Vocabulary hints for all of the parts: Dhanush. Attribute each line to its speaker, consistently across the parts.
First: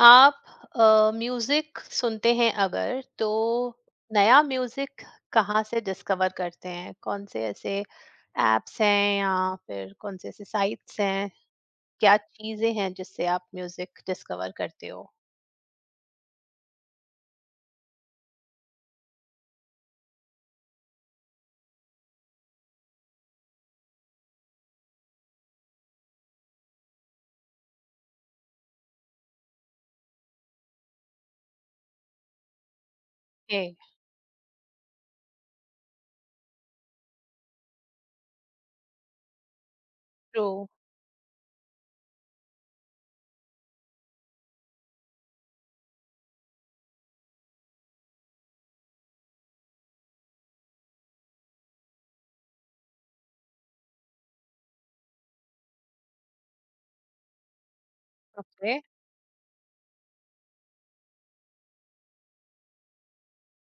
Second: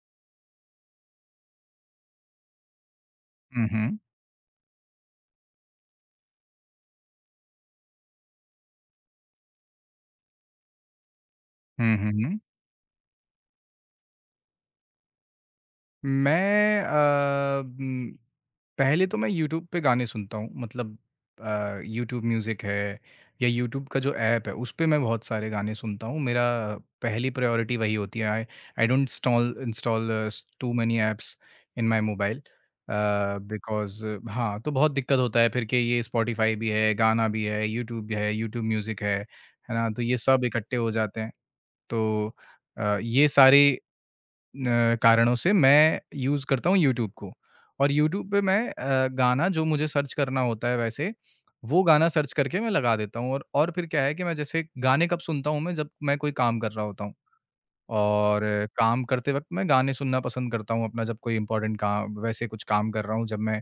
Speaker 1: आप म्यूजिक सुनते हैं अगर तो
Speaker 2: हुँ, हुँ।
Speaker 1: नया म्यूजिक कहाँ से डिस्कवर करते हैं? कौन से ऐसे एप्स हैं या फिर कौन से ऐसे साइट्स हैं?
Speaker 2: हुँ,
Speaker 1: क्या
Speaker 2: हुँ।
Speaker 1: चीजें हैं जिससे आप म्यूजिक डिस्कवर करते हो?
Speaker 2: मैं पहले तो मैं यूट्यूब पे गाने सुनता हूँ मतलब यूट्यूब म्यूज़िक है या यूट्यूब का जो ऐप है उस पे मैं बहुत सारे गाने सुनता हूँ। मेरा पहली प्रायोरिटी वही होती है। I I don't install install too many apps in my mobile
Speaker 1: uh.
Speaker 2: Because. हाँ, तो बहुत दिक्कत होता है फिर कि ये स्पॉटिफ़ाई भी है, गाना भी है, यूट्यूब म्यूज़िक है ना? तो ये सब
Speaker 1: ट्रू.
Speaker 2: इकट्ठे हो जाते हैं। तो ये सारे कारणों से मैं यूज़ करता हूँ यूट्यूब को। और यूट्यूब पे मैं गाना जो मुझे सर्च करना होता है वैसे, वो गाना सर्च करके मैं लगा देता हूँ। और फिर क्या है कि मैं जैसे गाने कब सुनता हूँ, मैं जब मैं कोई काम कर रहा होता हूँ और
Speaker 1: ए.
Speaker 2: काम करते वक़्त मैं गाने सुनना पसंद करता हूँ अपना। जब कोई इम्पोर्टेंट काम वैसे कुछ काम कर रहा हूँ जब मैं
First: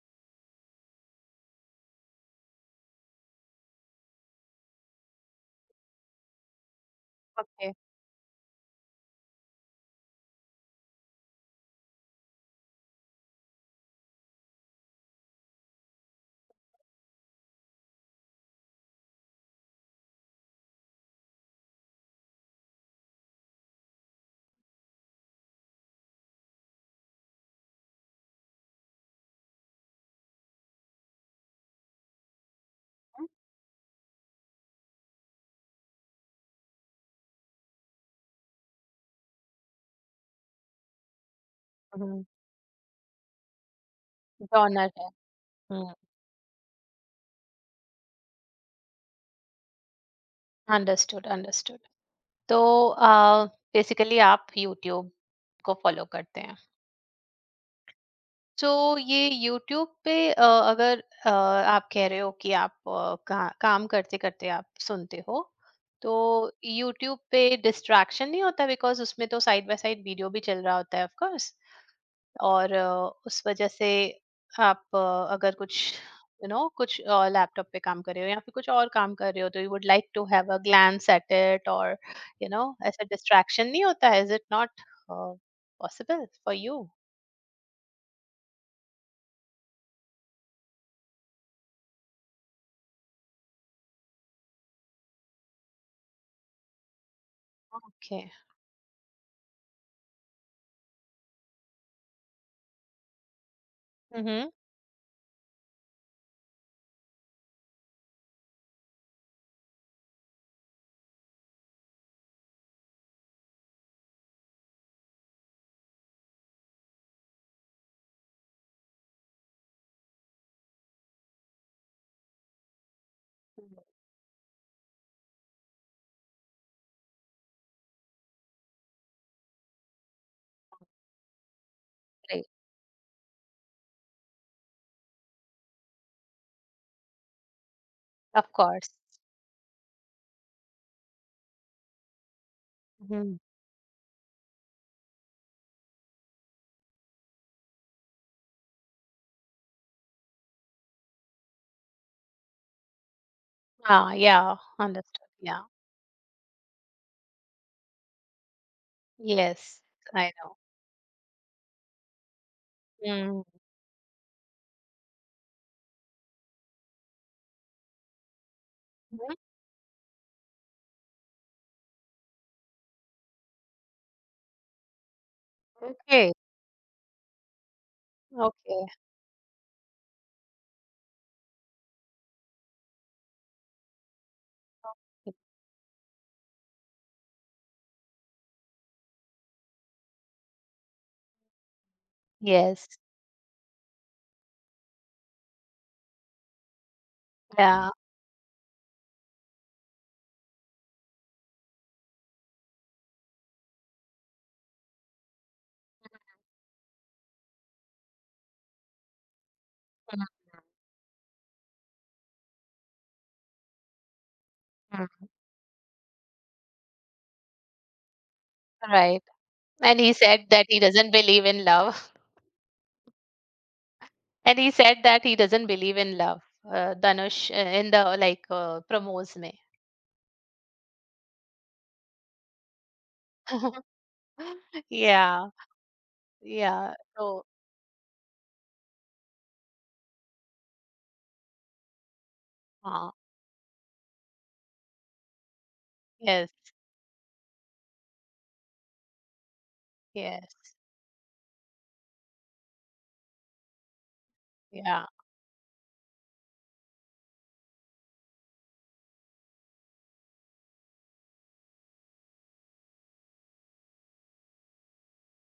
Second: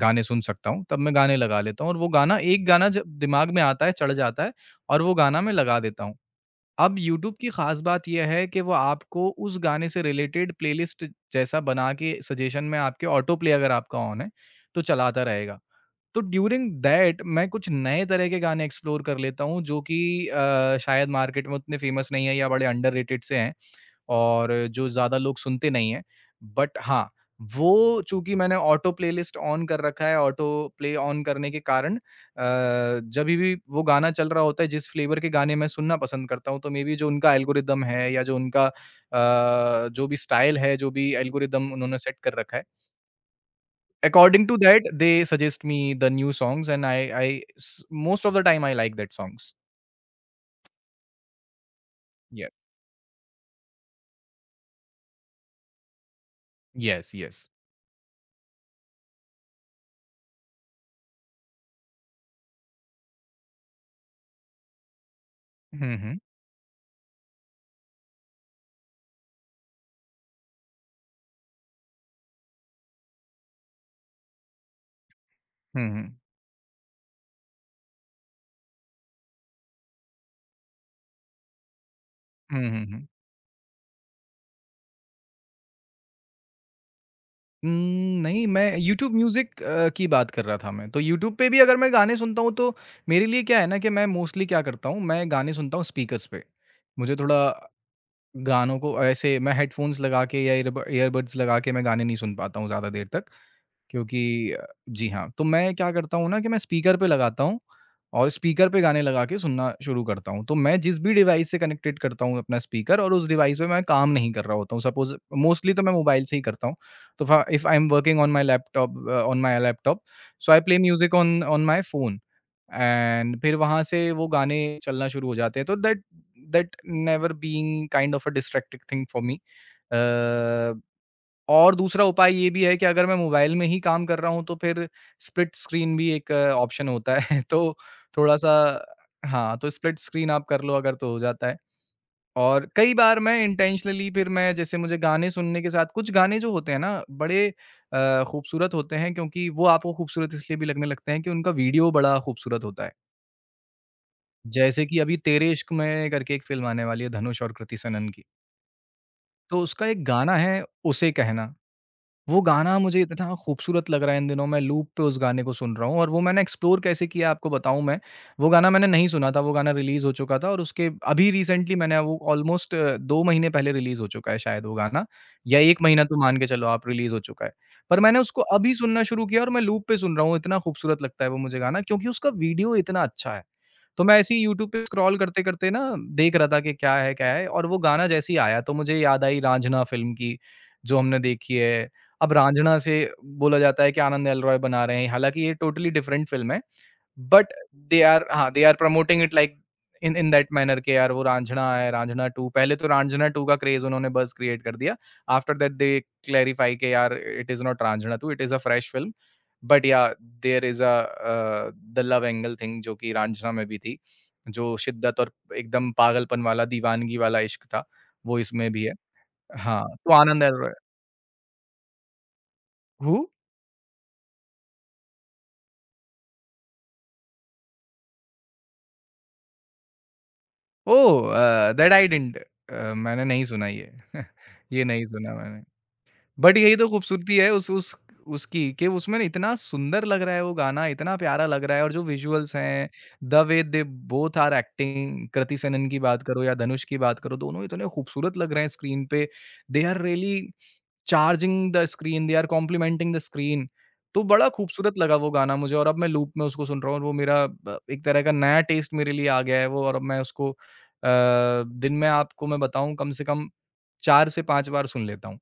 Speaker 2: गाने सुन सकता हूँ, तब मैं गाने लगा लेता हूँ और वो गाना, एक गाना जब दिमाग में आता है, चढ़ जाता है और वो गाना मैं लगा देता हूँ। अब यूट्यूब की खास बात ये है कि वो आपको उस गाने से रिलेटेड प्लेलिस्ट जैसा बना के सजेशन में आपके ऑटो प्ले अगर आपका ऑन है, तो चलाता रहेगा। तो ड्यूरिंग दैट मैं कुछ नए तरह के गाने एक्सप्लोर कर लेता हूँ, जो कि शायद मार्केट में उतने फेमस नहीं है या बड़े अंडररेटेड से हैं। और जो ज़्यादा लोग सुनते नहीं हैं। बट हाँ, वो चूँकि मैंने ऑटो प्लेलिस्ट ऑन कर रखा है, ऑटो प्ले ऑन करने के कारण जभी भी वो गाना चल रहा होता है जिस फ्लेवर के गाने मैं सुनना पसंद करता हूँ, तो मेबी जो उनका एल्गोरिदम है या जो उनका जो भी स्टाइल है, जो भी एल्गोरिदम उन्होंने सेट कर रखा है, according to that
Speaker 1: genre
Speaker 2: they
Speaker 1: है.
Speaker 2: Suggest me the new songs. And I I स most of the time I like that songs.
Speaker 1: Understood, understood.
Speaker 2: ये
Speaker 1: तो बेसिकली आप यूट्यूब को फॉलो करते हैं.
Speaker 2: Yes, yes.
Speaker 1: तो ये यूट्यूब पे अगर आप कह रहे हो कि आप काम करते करते आप सुनते हो,
Speaker 2: हुँ,
Speaker 1: तो
Speaker 2: हुँ।
Speaker 1: यूट्यूब पे डिस्ट्रैक्शन नहीं होता, बिकॉज उसमें तो साइड बाय साइड वीडियो भी चल रहा होता है ऑफ कोर्स. और उस वजह से आप अगर कुछ
Speaker 2: हुँ, हुँ।
Speaker 1: यू you नो know, कुछ लैपटॉप पे काम कर रहे हो या फिर कुछ और काम कर रहे हो तो you would like to have a glance at it. और यू नो
Speaker 2: हुँ, हुँ,
Speaker 1: ऐसा
Speaker 2: हुँ।
Speaker 1: डिस्ट्रैक्शन नहीं होता है. Is it not possible for you?
Speaker 2: Um, नहीं, मैं यूट्यूब म्यूज़िक की बात कर रहा था मैं। तो यूट्यूब पे भी अगर मैं गाने सुनता हूँ तो मेरे लिए क्या है ना कि मैं मोस्टली क्या करता हूँ, मैं गाने सुनता हूँ स्पीकर्स पे। मुझे थोड़ा
Speaker 1: ओके.
Speaker 2: गानों को ऐसे मैं हेडफ़ोन्स लगा के या ईयरबड्स लगा के मैं गाने नहीं सुन पाता हूँ ज़्यादा देर तक। क्योंकि
Speaker 1: हम्म.
Speaker 2: अ, जी हाँ, तो मैं क्या करता हूँ ना कि मैं स्पीकर पे लगाता हूँ और स्पीकर पे गाने लगा के सुनना शुरू करता हूँ। तो मैं जिस भी डिवाइस से कनेक्टेड करता हूँ अपना स्पीकर, और उस डिवाइस पे मैं काम नहीं कर रहा होता हूँ। सपोज़ मोस्टली तो मैं मोबाइल से ही करता हूँ। तो फ़ा if I am working on my laptop, so I play music on on my phone, and फिर वहाँ से वो गाने चलना शुरू हो जाते हैं। तो that that never being kind of a distracting thing for me. अ और दूसरा उपाय ये भी है कि अगर मैं मोबाइल में ही काम कर रहा हूँ, तो फिर स्प्लिट स्क्रीन भी एक ऑप्शन होता है। तो थोड़ा-सा,
Speaker 1: Of course.
Speaker 2: हाँ, तो स्प्लिट स्क्रीन आप कर लो अगर तो हो जाता है। और कई बार मैं
Speaker 1: Mhm.
Speaker 2: इंटेंशनली फिर मैं जैसे मुझे गाने सुनने के साथ, कुछ गाने जो होते हैं ना बड़े खूबसूरत होते हैं क्योंकि वो आपको खूबसूरत इसलिए भी लगने लगते हैं कि उनका वीडियो बड़ा खूबसूरत होता है।
Speaker 1: Ah, yeah,
Speaker 2: जैसे कि अभी
Speaker 1: understood.
Speaker 2: "तेरे
Speaker 1: Yeah.
Speaker 2: इश्क में" करके एक फ़िल्म आने वाली है धनुष और कृति सनन की। तो
Speaker 1: Yes,
Speaker 2: उसका एक
Speaker 1: I
Speaker 2: गाना
Speaker 1: know.
Speaker 2: है "उसे कहना"। वो गाना मुझे इतना
Speaker 1: Mm.
Speaker 2: खूबसूरत लग रहा है इन दिनों, मैं लूप पे उस गाने को सुन रहा हूँ। और वो मैंने एक्सप्लोर कैसे किया आपको बताऊँ मैं, वो गाना मैंने नहीं सुना
Speaker 1: Mhm.
Speaker 2: था, वो गाना रिलीज़ हो चुका था और उसके अभी रिसेंटली मैंने वो ऑलमोस्ट 2 महीने पहले रिलीज़ हो चुका है शायद वो गाना, या 1 महीना तो
Speaker 1: Okay,
Speaker 2: मान के चलो आप रिलीज़ हो चुका है। पर मैंने उसको अभी
Speaker 1: okay.
Speaker 2: सुनना शुरू किया और मैं लूप पे सुन रहा हूँ। इतना खूबसूरत लगता है वो मुझे गाना क्योंकि उसका वीडियो इतना अच्छा है। तो मैं ऐसे ही यूट्यूब पे स्क्रॉल
Speaker 1: Okay.
Speaker 2: करते-करते ना देख रहा था कि क्या है, क्या है, और वो गाना जैसे ही आया तो मुझे याद आई "रांझना" फ़िल्म की, जो हमने देखी है। अब रांझना
Speaker 1: Yes.
Speaker 2: से बोला जाता है कि आनंद एलरॉय बना रहे हैं, हालाँकि ये टोटली डिफरेंट फ़िल्म है। But
Speaker 1: Yeah.
Speaker 2: दे आर हाँ, they are promoting it like in in that manner के यार वो रांझना है, रांझना 2। पहले तो रांझना 2 का क्रेज़ उन्होंने बस क्रिएट कर दिया। आफ्टर दैट दे क्लैरिफाई के यार it is not Raanjhanaa 2, it is a fresh film. But yeah
Speaker 1: Mhm,
Speaker 2: there is the love angle thing जो कि रांझना में भी थी, जो शिद्दत
Speaker 1: mhm.
Speaker 2: और एकदम पागलपन वाला, दीवानगी वाला इश्क था, वो इसमें भी है।
Speaker 1: Right.
Speaker 2: हाँ,
Speaker 1: And
Speaker 2: तो
Speaker 1: he
Speaker 2: Anand
Speaker 1: said that
Speaker 2: Arora.
Speaker 1: he doesn't believe in love.
Speaker 2: Who?
Speaker 1: And he said that he doesn't believe in love, Dhanush, in the, promos me.
Speaker 2: Oh! Uh, that I didn't uh, मैंने नहीं सुना ये। ये नहीं सुना
Speaker 1: Yeah,
Speaker 2: मैंने। But यही तो
Speaker 1: yeah.
Speaker 2: खूबसूरती
Speaker 1: So
Speaker 2: है उस उसकी कि उसमें ना इतना सुंदर लग रहा है वो गाना, इतना प्यारा लग रहा है। और जो विजुअल्स हैं,
Speaker 1: uh,
Speaker 2: the way they both are acting, Kriti Sanon की बात करो
Speaker 1: yes,
Speaker 2: या धनुष की बात करो, दोनों इतने खूबसूरत लग रहे हैं स्क्रीन पे। They are really
Speaker 1: yes.
Speaker 2: Charging the screen, they are complementing the screen. तो बड़ा खूबसूरत
Speaker 1: Yeah.
Speaker 2: लगा वो गाना मुझे और अब मैं लूप में उसको सुन रहा हूँ, और वो मेरा ब एक तरह का नया टेस्ट मेरे लिए आ गया है वो, और अब मैं उसको दिन में आपको मैं बताऊँ कम से कम 4 से 5 बार सुन लेता हूँ।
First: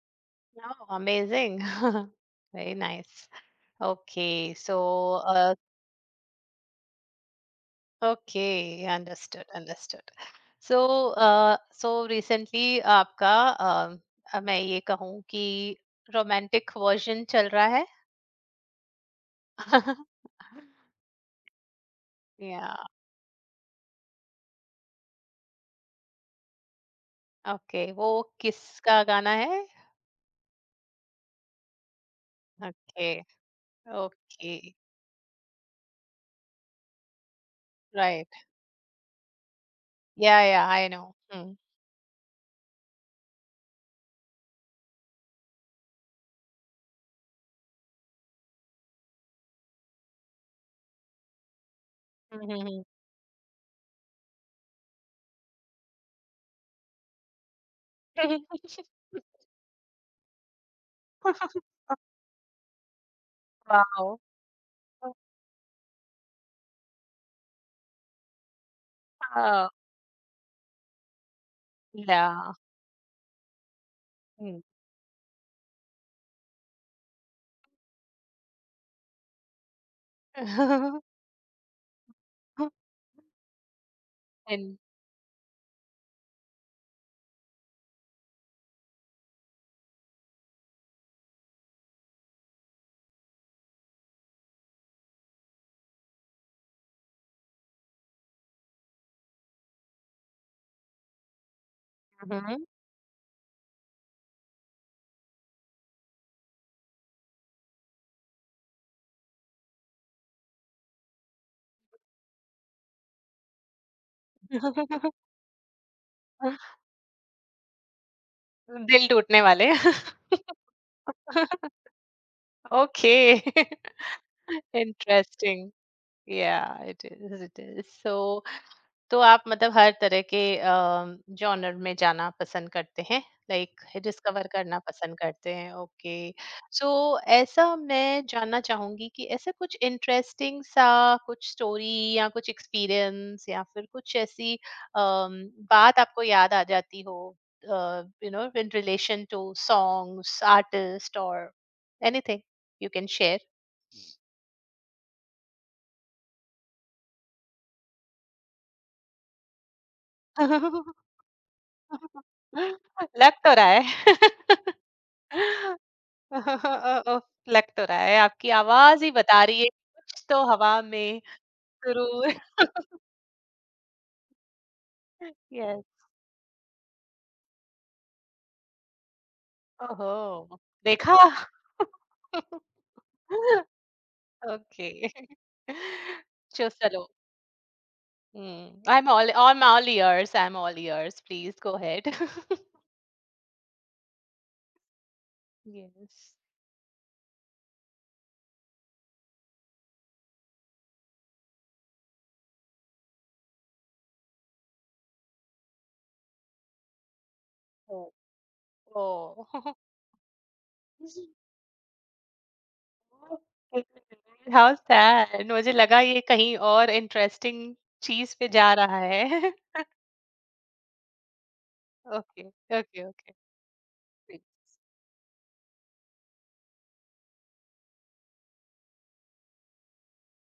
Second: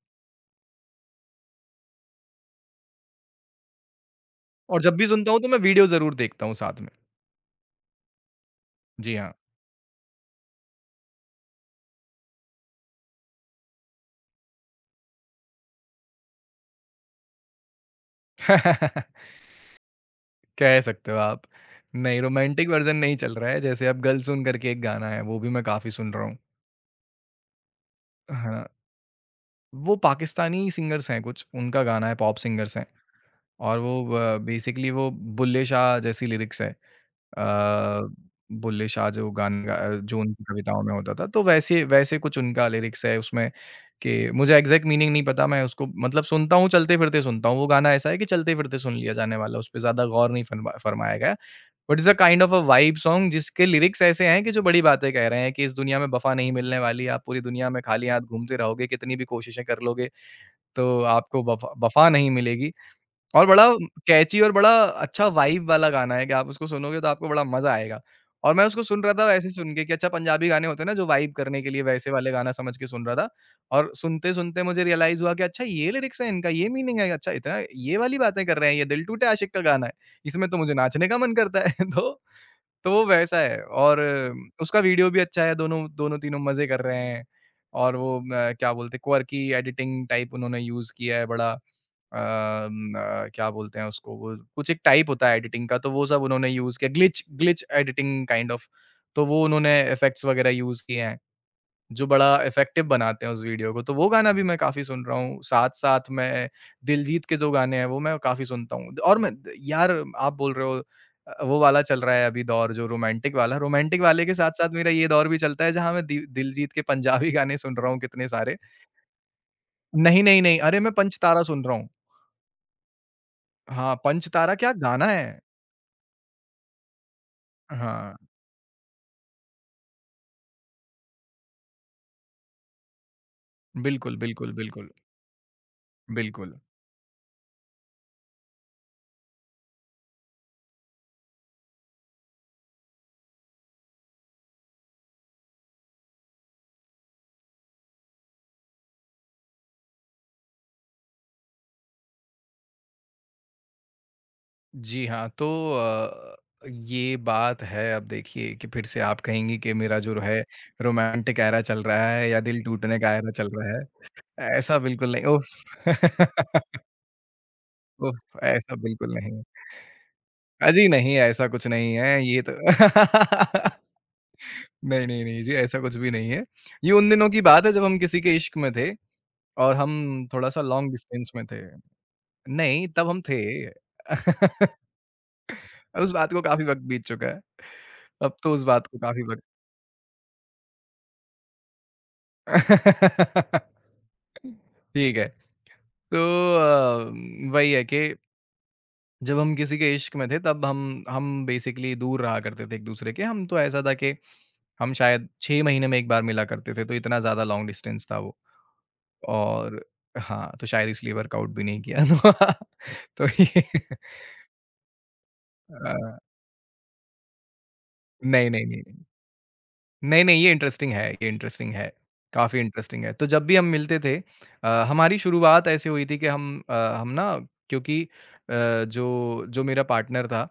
Speaker 1: No, amazing. Very nice. Okay,
Speaker 2: और जब भी
Speaker 1: so
Speaker 2: सुनता हूँ तो मैं वीडियो ज़रूर देखता हूँ साथ में।
Speaker 1: okay,
Speaker 2: जी हाँ।
Speaker 1: understood, understood. So so recently आपका uh, मैं ये कहूँ कि रोमांटिक वर्जन चल रहा है.
Speaker 2: कह सकते हो आप। नहीं, रोमांटिक
Speaker 1: या
Speaker 2: वर्ज़न नहीं चल रहा है, जैसे अब "गल सुन" करके एक गाना है, वो भी मैं काफ़ी सुन रहा हूँ।
Speaker 1: ओके. वो
Speaker 2: हाँ,
Speaker 1: किसका गाना है?
Speaker 2: वो पाकिस्तानी सिंगर्स हैं कुछ, उनका गाना है, पॉप सिंगर्स हैं।
Speaker 1: ओके.
Speaker 2: और वो
Speaker 1: ओके.
Speaker 2: बेसिकली वो बुल्ले शाह जैसी लिरिक्स है।
Speaker 1: राइट.
Speaker 2: बुल्ले शाह जो गान गा जो
Speaker 1: या
Speaker 2: उनकी
Speaker 1: या
Speaker 2: कविताओं
Speaker 1: आई
Speaker 2: में
Speaker 1: नो.
Speaker 2: होता था, तो
Speaker 1: हम्म.
Speaker 2: वैसे वैसे कुछ उनका लिरिक्स है उसमें कि मुझे एग्ज़ैक्ट मीनिंग नहीं पता, मैं उसको मतलब सुनता हूँ, चलते-फिरते सुनता हूँ। वो गाना ऐसा है कि चलते-फिरते सुन लिया जाने वाला, उसपे ज़्यादा गौर नहीं फरमाया गया। But it's a kind of a
Speaker 1: hmm.
Speaker 2: Vibe song जिसके लिरिक्स ऐसे हैं कि जो बड़ी बातें कह रहे हैं कि इस दुनिया में वफ़ा नहीं मिलने वाली, आप पूरी दुनिया में खाली हाथ घूमते रहोगे, कितनी भी कोशिशें कर लोगे, तो आपको वफ़ा वफ़ा नहीं मिलेगी। और बड़ा
Speaker 1: वाओ.
Speaker 2: कैची और बड़ा अच्छा वाइब वाला गाना है कि आप उसको सुनोगे तो आपको बड़ा मज़ा आएगा। और मैं उसको सुन रहा था वैसे, सुन के कि अच्छा पंजाबी गाने होते हैं ना जो वाइब करने के लिए, वैसे
Speaker 1: या.
Speaker 2: वाले गाना समझ के सुन रहा था। और
Speaker 1: हम्म.
Speaker 2: सुनते-सुनते मुझे रियलाइज़ हुआ कि अच्छा ये लिरिक्स है इनका, ये मीनिंग है, अच्छा इतना ये वाली बातें कर रहे हैं, ये दिल टूटे आशिक का गाना है। इसमें तो मुझे नाचने का मन करता है। तो वो वैसा है और
Speaker 1: And-
Speaker 2: उसका वीडियो भी अच्छा है, दोनों-तीनों मज़े कर रहे हैं। और वो क्या बोलते हैं, क्वर्की एडिटिंग टाइप उन्होंने यूज़ किया है बड़ा। क्या बोलते हैं उसको, वो कुछ एक टाइप होता है एडिटिंग का, तो वो सब उन्होंने यूज़ किया, glitch glitch editing kind of. तो वो उन्होंने इफ़ेक्ट्स वग़ैरह यूज़ किए हैं, जो बड़ा
Speaker 1: Mhm.
Speaker 2: इफ़ेक्टिव बनाते हैं उस वीडियो को। तो वो गाना भी मैं काफ़ी सुन रहा हूँ। साथ-साथ मैं दिलजीत के जो गाने हैं, वो मैं काफ़ी सुनता हूँ। और मैं, यार, आप बोल रहे हो वो वाला चल रहा है अभी दौर जो रोमांटिक वाला, रोमांटिक वाले के साथ-साथ मेरा ये दौर भी चलता है जहाँ मैं दि दिलजीत के पंजाबी गाने सुन रहा हूँ कितने सारे।
Speaker 1: दिल टूटने वाले।
Speaker 2: नहीं, नहीं, नहीं, अरे मैं पंचतारा सुन रहा हूँ।
Speaker 1: ओके.
Speaker 2: हाँ, पंचतारा क्या गाना है!
Speaker 1: इंटरेस्टिंग। या, इट इज़, इट इज़.
Speaker 2: हाँ,
Speaker 1: सो तो आप मतलब हर तरह के जॉनर में जाना पसंद करते हैं, लाइक
Speaker 2: बिल्कुल,
Speaker 1: डिस्कवर
Speaker 2: बिल्कुल,
Speaker 1: करना
Speaker 2: बिल्कुल,
Speaker 1: पसंद करते हैं. ओके.
Speaker 2: बिल्कुल।
Speaker 1: सो ऐसा मैं जानना चाहूंगी कि ऐसा कुछ इंटरेस्टिंग सा, कुछ स्टोरी या कुछ एक्सपीरियंस या फिर कुछ ऐसी अम, बात आपको याद आ जाती हो, you know in relation to songs, artist, और एनीथिंग यू कैन शेयर.
Speaker 2: जी हाँ, तो अ, ये बात है, अब देखिए कि फिर से आप कहेंगी कि मेरा जो है रोमांटिक एरा चल रहा है या दिल टूटने का एरा
Speaker 1: लग
Speaker 2: चल
Speaker 1: तो रहा
Speaker 2: रहा
Speaker 1: है.
Speaker 2: है। ऐसा बिल्कुल नहीं, उफ़!
Speaker 1: ओह! लग तो रहा है,
Speaker 2: उफ़!
Speaker 1: आपकी
Speaker 2: ऐसा
Speaker 1: आवाज़ ही
Speaker 2: बिल्कुल नहीं है।
Speaker 1: बता रही है कि कुछ तो हवा
Speaker 2: जी नहीं,
Speaker 1: में
Speaker 2: ऐसा कुछ नहीं है ये तो।
Speaker 1: सुरूर.
Speaker 2: नहीं, नहीं, नहीं जी, ऐसा
Speaker 1: यस.
Speaker 2: कुछ भी नहीं है। ये उन दिनों की बात है जब हम किसी के इश्क में थे और हम
Speaker 1: ओहो!
Speaker 2: थोड़ा-सा लॉन्ग
Speaker 1: देखा?
Speaker 2: डिस्टेंस में थे। नहीं, तब हम थे।
Speaker 1: ओके.
Speaker 2: उस बात को काफ़ी
Speaker 1: चो
Speaker 2: वक़्त बीत
Speaker 1: चलो.
Speaker 2: चुका है। अब तो उस
Speaker 1: हुँ,
Speaker 2: बात को
Speaker 1: आई एम
Speaker 2: काफ़ी
Speaker 1: ऑल
Speaker 2: वक़्त।
Speaker 1: I am all ears, I am all ears, please go ahead.
Speaker 2: ठीक है।
Speaker 1: यस.
Speaker 2: तो वही है कि जब हम किसी के इश्क में थे तब हम बेसिकली दूर रहा करते थे एक-दूसरे के। हम तो ऐसा था कि हम शायद 6 महीने में 1 बार मिला करते थे, तो इतना ज़्यादा लॉन्ग डिस्टेंस
Speaker 1: ओह!
Speaker 2: था वो।
Speaker 1: ओह!
Speaker 2: और हाँ, तो शायद इसलिए वर्कआउट भी नहीं किया। तो ये।
Speaker 1: How sad. मुझे लगा
Speaker 2: अ,
Speaker 1: ये कहीं और इंटरेस्टिंग चीज़ पे
Speaker 2: नहीं, नहीं,
Speaker 1: जा रहा
Speaker 2: नहीं।
Speaker 1: है.
Speaker 2: नहीं, नहीं, ये इंटरेस्टिंग है, ये इंटरेस्टिंग है।
Speaker 1: ओके,
Speaker 2: काफ़ी इंटरेस्टिंग
Speaker 1: ओके,
Speaker 2: है। तो
Speaker 1: ओके.
Speaker 2: जब भी हम मिलते थे
Speaker 1: प्लीज़.
Speaker 2: हमारी शुरुआत ऐसे हुई थी कि हम हम ना क्योंकि जो जो मेरा पार्टनर था,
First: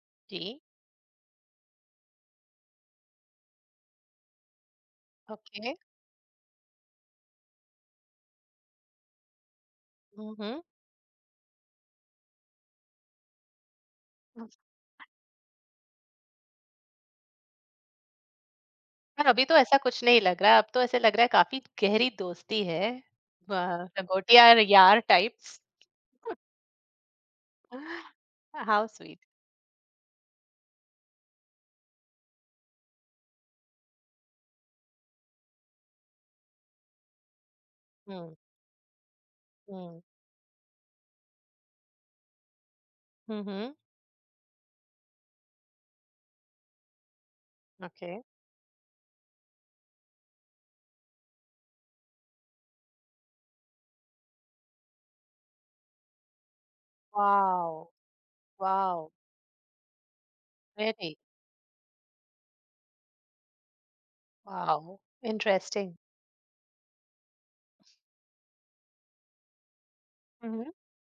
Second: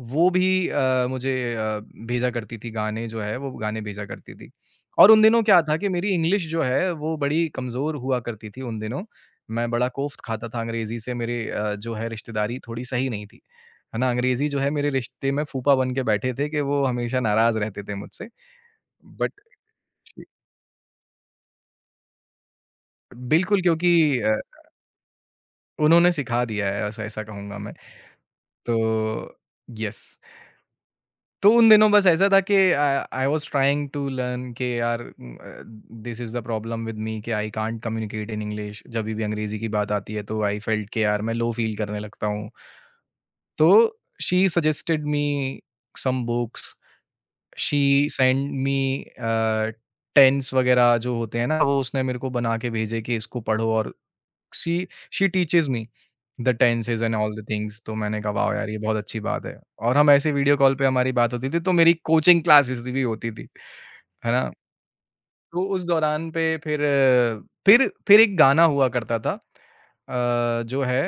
Speaker 2: वो भी
Speaker 1: जी.
Speaker 2: मुझे भेजा करती थी गाने जो है, वो गाने भेजा करती थी। और उन दिनों क्या
Speaker 1: ओके.
Speaker 2: था कि मेरी इंग्लिश जो है, वो बड़ी कमज़ोर हुआ करती थी उन दिनों। मैं बड़ा कोफ्त
Speaker 1: हुँ,
Speaker 2: खाता था
Speaker 1: हुँ.
Speaker 2: अंग्रेज़ी से मेरे जो है रिश्तेदारी थोड़ी सही नहीं थी। है ना? अंग्रेज़ी जो है मेरे रिश्ते में फूफा बन के बैठे थे कि वो हमेशा नाराज़ रहते थे मुझसे।
Speaker 1: पर
Speaker 2: बट
Speaker 1: अभी तो ऐसा कुछ नहीं
Speaker 2: जी।
Speaker 1: लग रहा है, अब तो ऐसे लग रहा है काफ़ी गहरी दोस्ती है.
Speaker 2: बिल्कुल,
Speaker 1: वाह!
Speaker 2: क्योंकि अ,
Speaker 1: लंगोटिया और यार टाइप्स.
Speaker 2: उन्होंने सिखा दिया है ऐसा ऐसा कहूँगा मैं। तो
Speaker 1: हाउ स्वीट.
Speaker 2: यस, तो उन दिनों बस ऐसा था कि I was trying to learn कि यार this is the problem with me कि आई कांट कम्युनिकेट
Speaker 1: हुँ,
Speaker 2: इन इंग्लिश। जभी भी अंग्रेज़ी की बात
Speaker 1: हुँ.
Speaker 2: आती है तो आई फेल्ट कि यार मैं लो फील करने लगता हूँ।
Speaker 1: हुँ,
Speaker 2: तो
Speaker 1: हुँ.
Speaker 2: She suggested me some books, she
Speaker 1: okay.
Speaker 2: Send me uh, tense वगैरह जो होते हैं ना, वो उसने मेरे को बना के भेजे कि इसको पढ़ो और she she teaches me the tenses and all the
Speaker 1: wow!
Speaker 2: Things, तो मैंने कहा वाओ यार ये बहुत
Speaker 1: वॉव!
Speaker 2: अच्छी बात है। और हम ऐसे वीडियो कॉल पे हमारी
Speaker 1: रियली?
Speaker 2: बात होती थी तो मेरी कोचिंग क्लासेस भी होती थी, है ना?
Speaker 1: वॉव!
Speaker 2: तो उस
Speaker 1: इंटरेस्टिंग.
Speaker 2: दौरान पे फिर फिर एक गाना हुआ करता था
Speaker 1: हुँ, हुँ.
Speaker 2: जो है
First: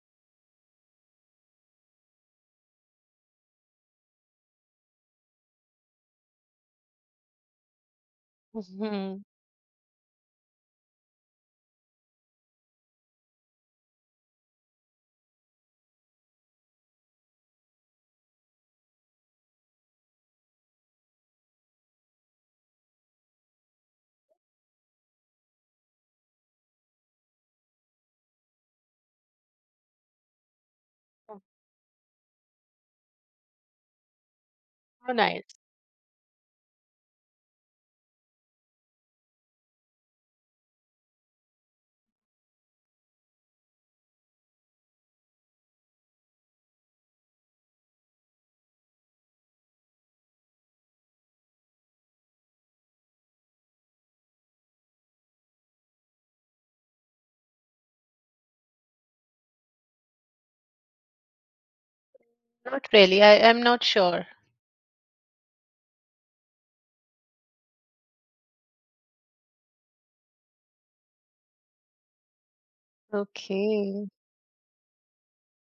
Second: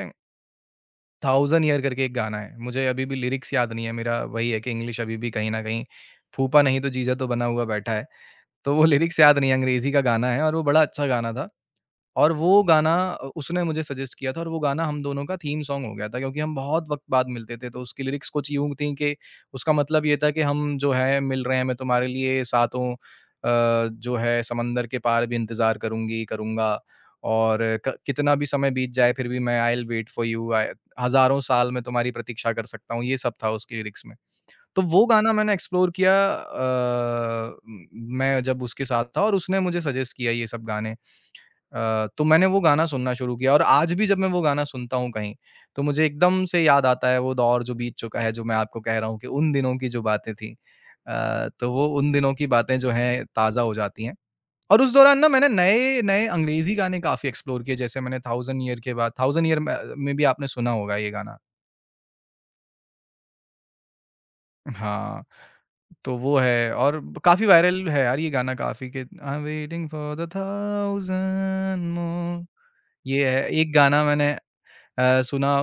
Speaker 2: थाउज़ेंड ईयर करके एक गाना है। मुझे अभी भी लिरिक्स याद नहीं है, मेरा वही है कि इंग्लिश अभी भी कहीं न कहीं फूफा नहीं तो जीजा तो बना हुआ बैठा है। तो वो लिरिक्स
Speaker 1: Mhm.
Speaker 2: याद नहीं है, अंग्रेज़ी का गाना है और वो बड़ा अच्छा गाना था। और वो गाना उसने मुझे सजेस्ट किया था और वो गाना हम दोनों का थीम सॉन्ग हो गया था क्योंकि हम बहुत वक़्त बाद मिलते थे, तो उसकी लिरिक्स कुछ यूँ थी कि उसका मतलब ये था कि हम जो है मिल रहे हैं, मैं तुम्हारे लिए सातों जो है समंदर के पार भी इंतज़ार करूँगी करूँगा और क कितना भी समय बीत जाए फिर भी मैं I will wait for you आय, हज़ारों साल मैं तुम्हारी प्रतीक्षा कर सकता हूँ, ये सब था उसकी लिरिक्स में। तो वो
Speaker 1: How
Speaker 2: गाना
Speaker 1: nice.
Speaker 2: मैंने एक्सप्लोर किया मैं जब उसके साथ था और उसने मुझे सजेस्ट किया ये सब गाने। तो मैंने वो गाना सुनना शुरू किया और आज भी जब मैं वो गाना सुनता हूँ कहीं, तो मुझे एकदम से याद आता है वो दौर जो बीत चुका है, जो मैं आपको कह रहा हूँ कि उन दिनों की जो बातें थी। तो वो उन दिनों की बातें जो हैं ताज़ा हो जाती हैं और उस दौरान ना मैंने नए-नए अंग्रेज़ी गाने काफ़ी एक्सप्लोर किए, जैसे मैंने थाउज़ेंड ईयर के बाद थाउज़ेंड ईयर में भी आपने सुना होगा ये गाना।
Speaker 1: Not really, I I'm not sure.
Speaker 2: हाँ, तो वो है और काफ़ी वायरल है, यार ये गाना काफ़ी कि I am waiting for the thousand more. ये है, एक गाना
Speaker 1: Okay.
Speaker 2: मैंने सुना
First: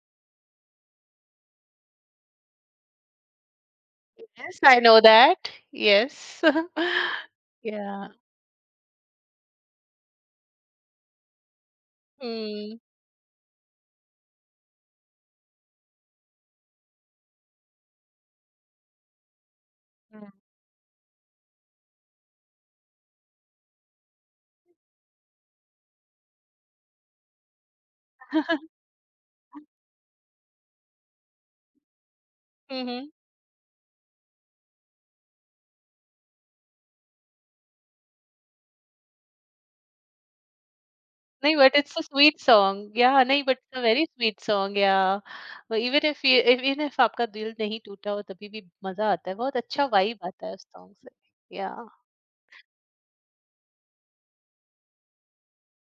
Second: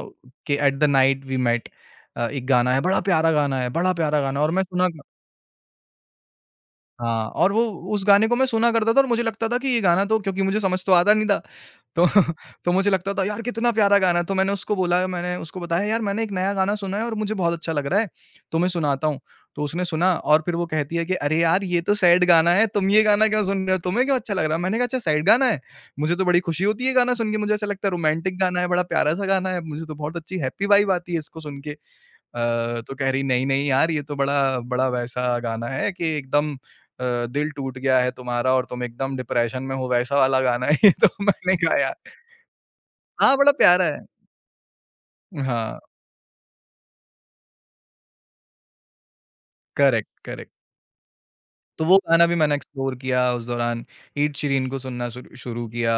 Speaker 2: कि at the night we met. एक गाना है, बड़ा प्यारा गाना है, बड़ा प्यारा गाना है और
Speaker 1: Yes,
Speaker 2: मैं
Speaker 1: I
Speaker 2: सुना।
Speaker 1: know that. Yes.
Speaker 2: हाँ, और वो उस
Speaker 1: Yeah.
Speaker 2: गाने को मैं सुना करता था और मुझे लगता था कि ये गाना तो, क्योंकि मुझे समझ तो आता नहीं था। तो तो
Speaker 1: Mm.
Speaker 2: मुझे लगता था यार कितना प्यारा गाना है, तो मैंने उसको बोला, मैंने उसको बताया यार मैंने एक नया गाना सुना है और मुझे बहुत अच्छा लग रहा है, तुम्हें सुनाता हूँ। तो उसने सुना और फिर वो कहती है कि अरे यार ये तो सैड गाना है, तुम ये गाना क्यों सुन रहे हो? तुम्हें क्यों अच्छा लग रहा है? मैंने कहा अच्छा सैड गाना है? मुझे तो बड़ी खुशी होती है ये गाना सुन के, मुझे ऐसा लगता है रोमांटिक गाना है,
Speaker 1: Mm.
Speaker 2: बड़ा प्यारा सा गाना है, मुझे तो बहुत अच्छी हैप्पी वाइब आती है इसको सुन के। तो कह
Speaker 1: Mhm.
Speaker 2: रही नहीं, नहीं यार ये तो बड़ा बड़ा वैसा गाना है कि एकदम दिल टूट गया है तुम्हारा और तुम एकदम डिप्रेशन में हो, वैसा वाला गाना है ये तो।
Speaker 1: नहीं,
Speaker 2: मैंने
Speaker 1: but
Speaker 2: कहा यार
Speaker 1: it's a sweet song. Yeah,
Speaker 2: हाँ,
Speaker 1: नहीं
Speaker 2: बड़ा
Speaker 1: but it's a
Speaker 2: प्यारा है।
Speaker 1: very sweet song. Yeah.
Speaker 2: हाँ,
Speaker 1: But even if आपका दिल नहीं टूटा हो तभी भी मजा आता है. बहुत अच्छा
Speaker 2: करेक्ट,
Speaker 1: वाइब आता
Speaker 2: करेक्ट।
Speaker 1: है उस सॉन्ग से.
Speaker 2: तो
Speaker 1: Yeah.
Speaker 2: वो गाना भी मैंने एक्सप्लोर किया उस दौरान, ईड शीरीन को सुनना शुरू शुरू किया,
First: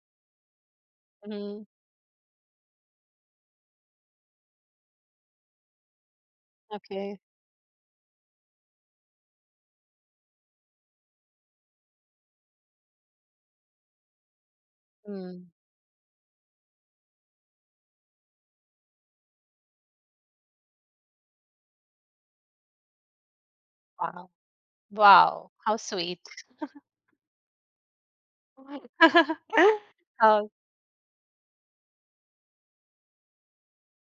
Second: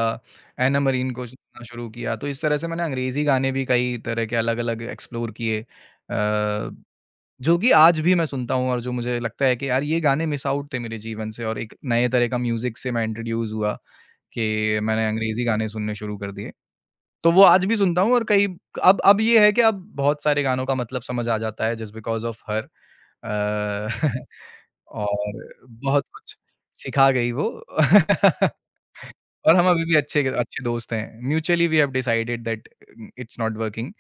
Speaker 2: एना मरीन को सुनना
Speaker 1: हम्म.
Speaker 2: शुरू किया, तो इस तरह से मैंने अंग्रेज़ी गाने भी कई तरह के अलग-अलग एक्सप्लोर किए। अ
Speaker 1: Okay.
Speaker 2: जो कि आज भी मैं सुनता हूँ और जो मुझे लगता है कि यार ये गाने मिस आउट थे मेरे जीवन से और एक नए तरह का म्यूज़िक से मैं इंट्रोड्यूस हुआ कि मैंने
Speaker 1: हम्म.
Speaker 2: अंग्रेज़ी गाने सुनने शुरू कर दिए। तो वो आज भी सुनता हूँ और कई अब ये है कि अब बहुत सारे गानों का मतलब समझ आ जाता है just because of her. Uh,
Speaker 1: Wow. Wow.
Speaker 2: और
Speaker 1: How
Speaker 2: बहुत
Speaker 1: sweet.
Speaker 2: कुछ सिखा गई वो। और हम अभी भी अच्छे
Speaker 1: How
Speaker 2: अच्छे दोस्त हैं। Mutually we have decided that it's not working,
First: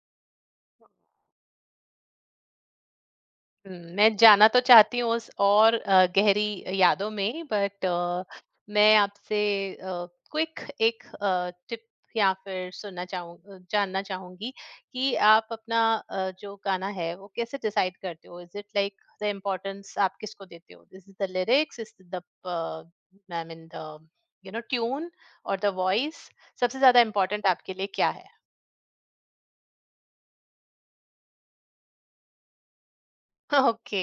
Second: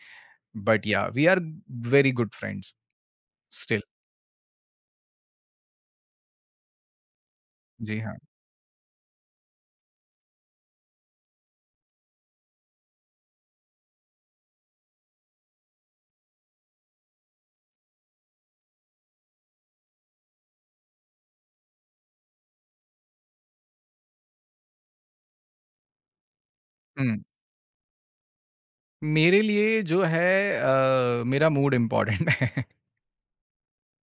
Speaker 2: but yeah we are very good friends
Speaker 1: हुँ,
Speaker 2: स्टिल।
Speaker 1: मैं जाना तो चाहती हूँ उस और गहरी यादों में, बट
Speaker 2: जी हाँ।
Speaker 1: मैं आपसे क्विक एक टिप या फिर सुनना चाहूँ जानना चाहूँगी कि आप अपना जो गाना है वो कैसे डिसाइड करते हो? Is it like the importance आप किसको देते हो? Is it the lyrics? Is it the प I mean the you know tune और द वॉइस? सबसे ज़्यादा
Speaker 2: हुँ।
Speaker 1: इम्पोर्टेंट आपके लिए क्या है?
Speaker 2: मेरे लिए जो है मेरा मूड इम्पोर्टेंट है।
Speaker 1: ओके,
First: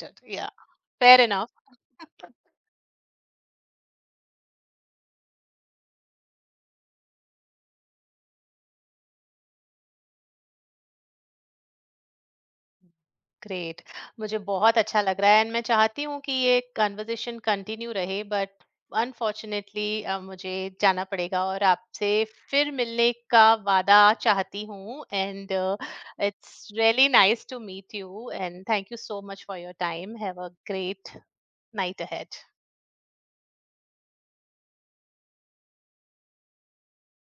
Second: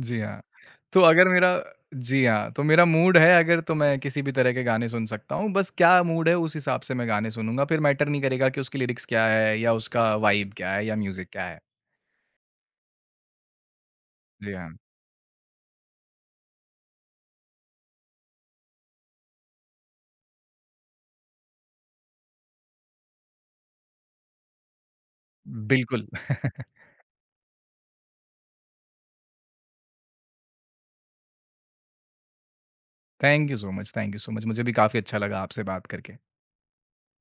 Speaker 2: जी हाँ,
Speaker 1: या,
Speaker 2: तो
Speaker 1: फेयर
Speaker 2: अगर मेरा,
Speaker 1: इनफ.
Speaker 2: जी हाँ, तो मेरा मूड है अगर, तो मैं किसी भी तरह के गाने सुन सकता हूँ, बस क्या मूड है उस हिसाब से मैं गाने सुनूँगा, फिर मैटर नहीं करेगा कि उसकी लिरिक्स क्या है या उसका वाइब क्या है या म्यूज़िक क्या है।
Speaker 1: ग्रेट. मुझे
Speaker 2: जी हाँ,
Speaker 1: बहुत अच्छा लग रहा है एंड मैं चाहती हूँ कि ये कन्वर्सेशन कंटिन्यू रहे, बट अनफॉर्चुनेटली मुझे जाना पड़ेगा और आपसे फिर मिलने का वादा चाहती हूँ. एंड
Speaker 2: बिल्कुल।
Speaker 1: It's really nice to meet you and thank you so much for your time. Have a great night ahead.
Speaker 2: Thank you so much, thank you so much. मुझे भी काफ़ी अच्छा लगा आपसे बात करके।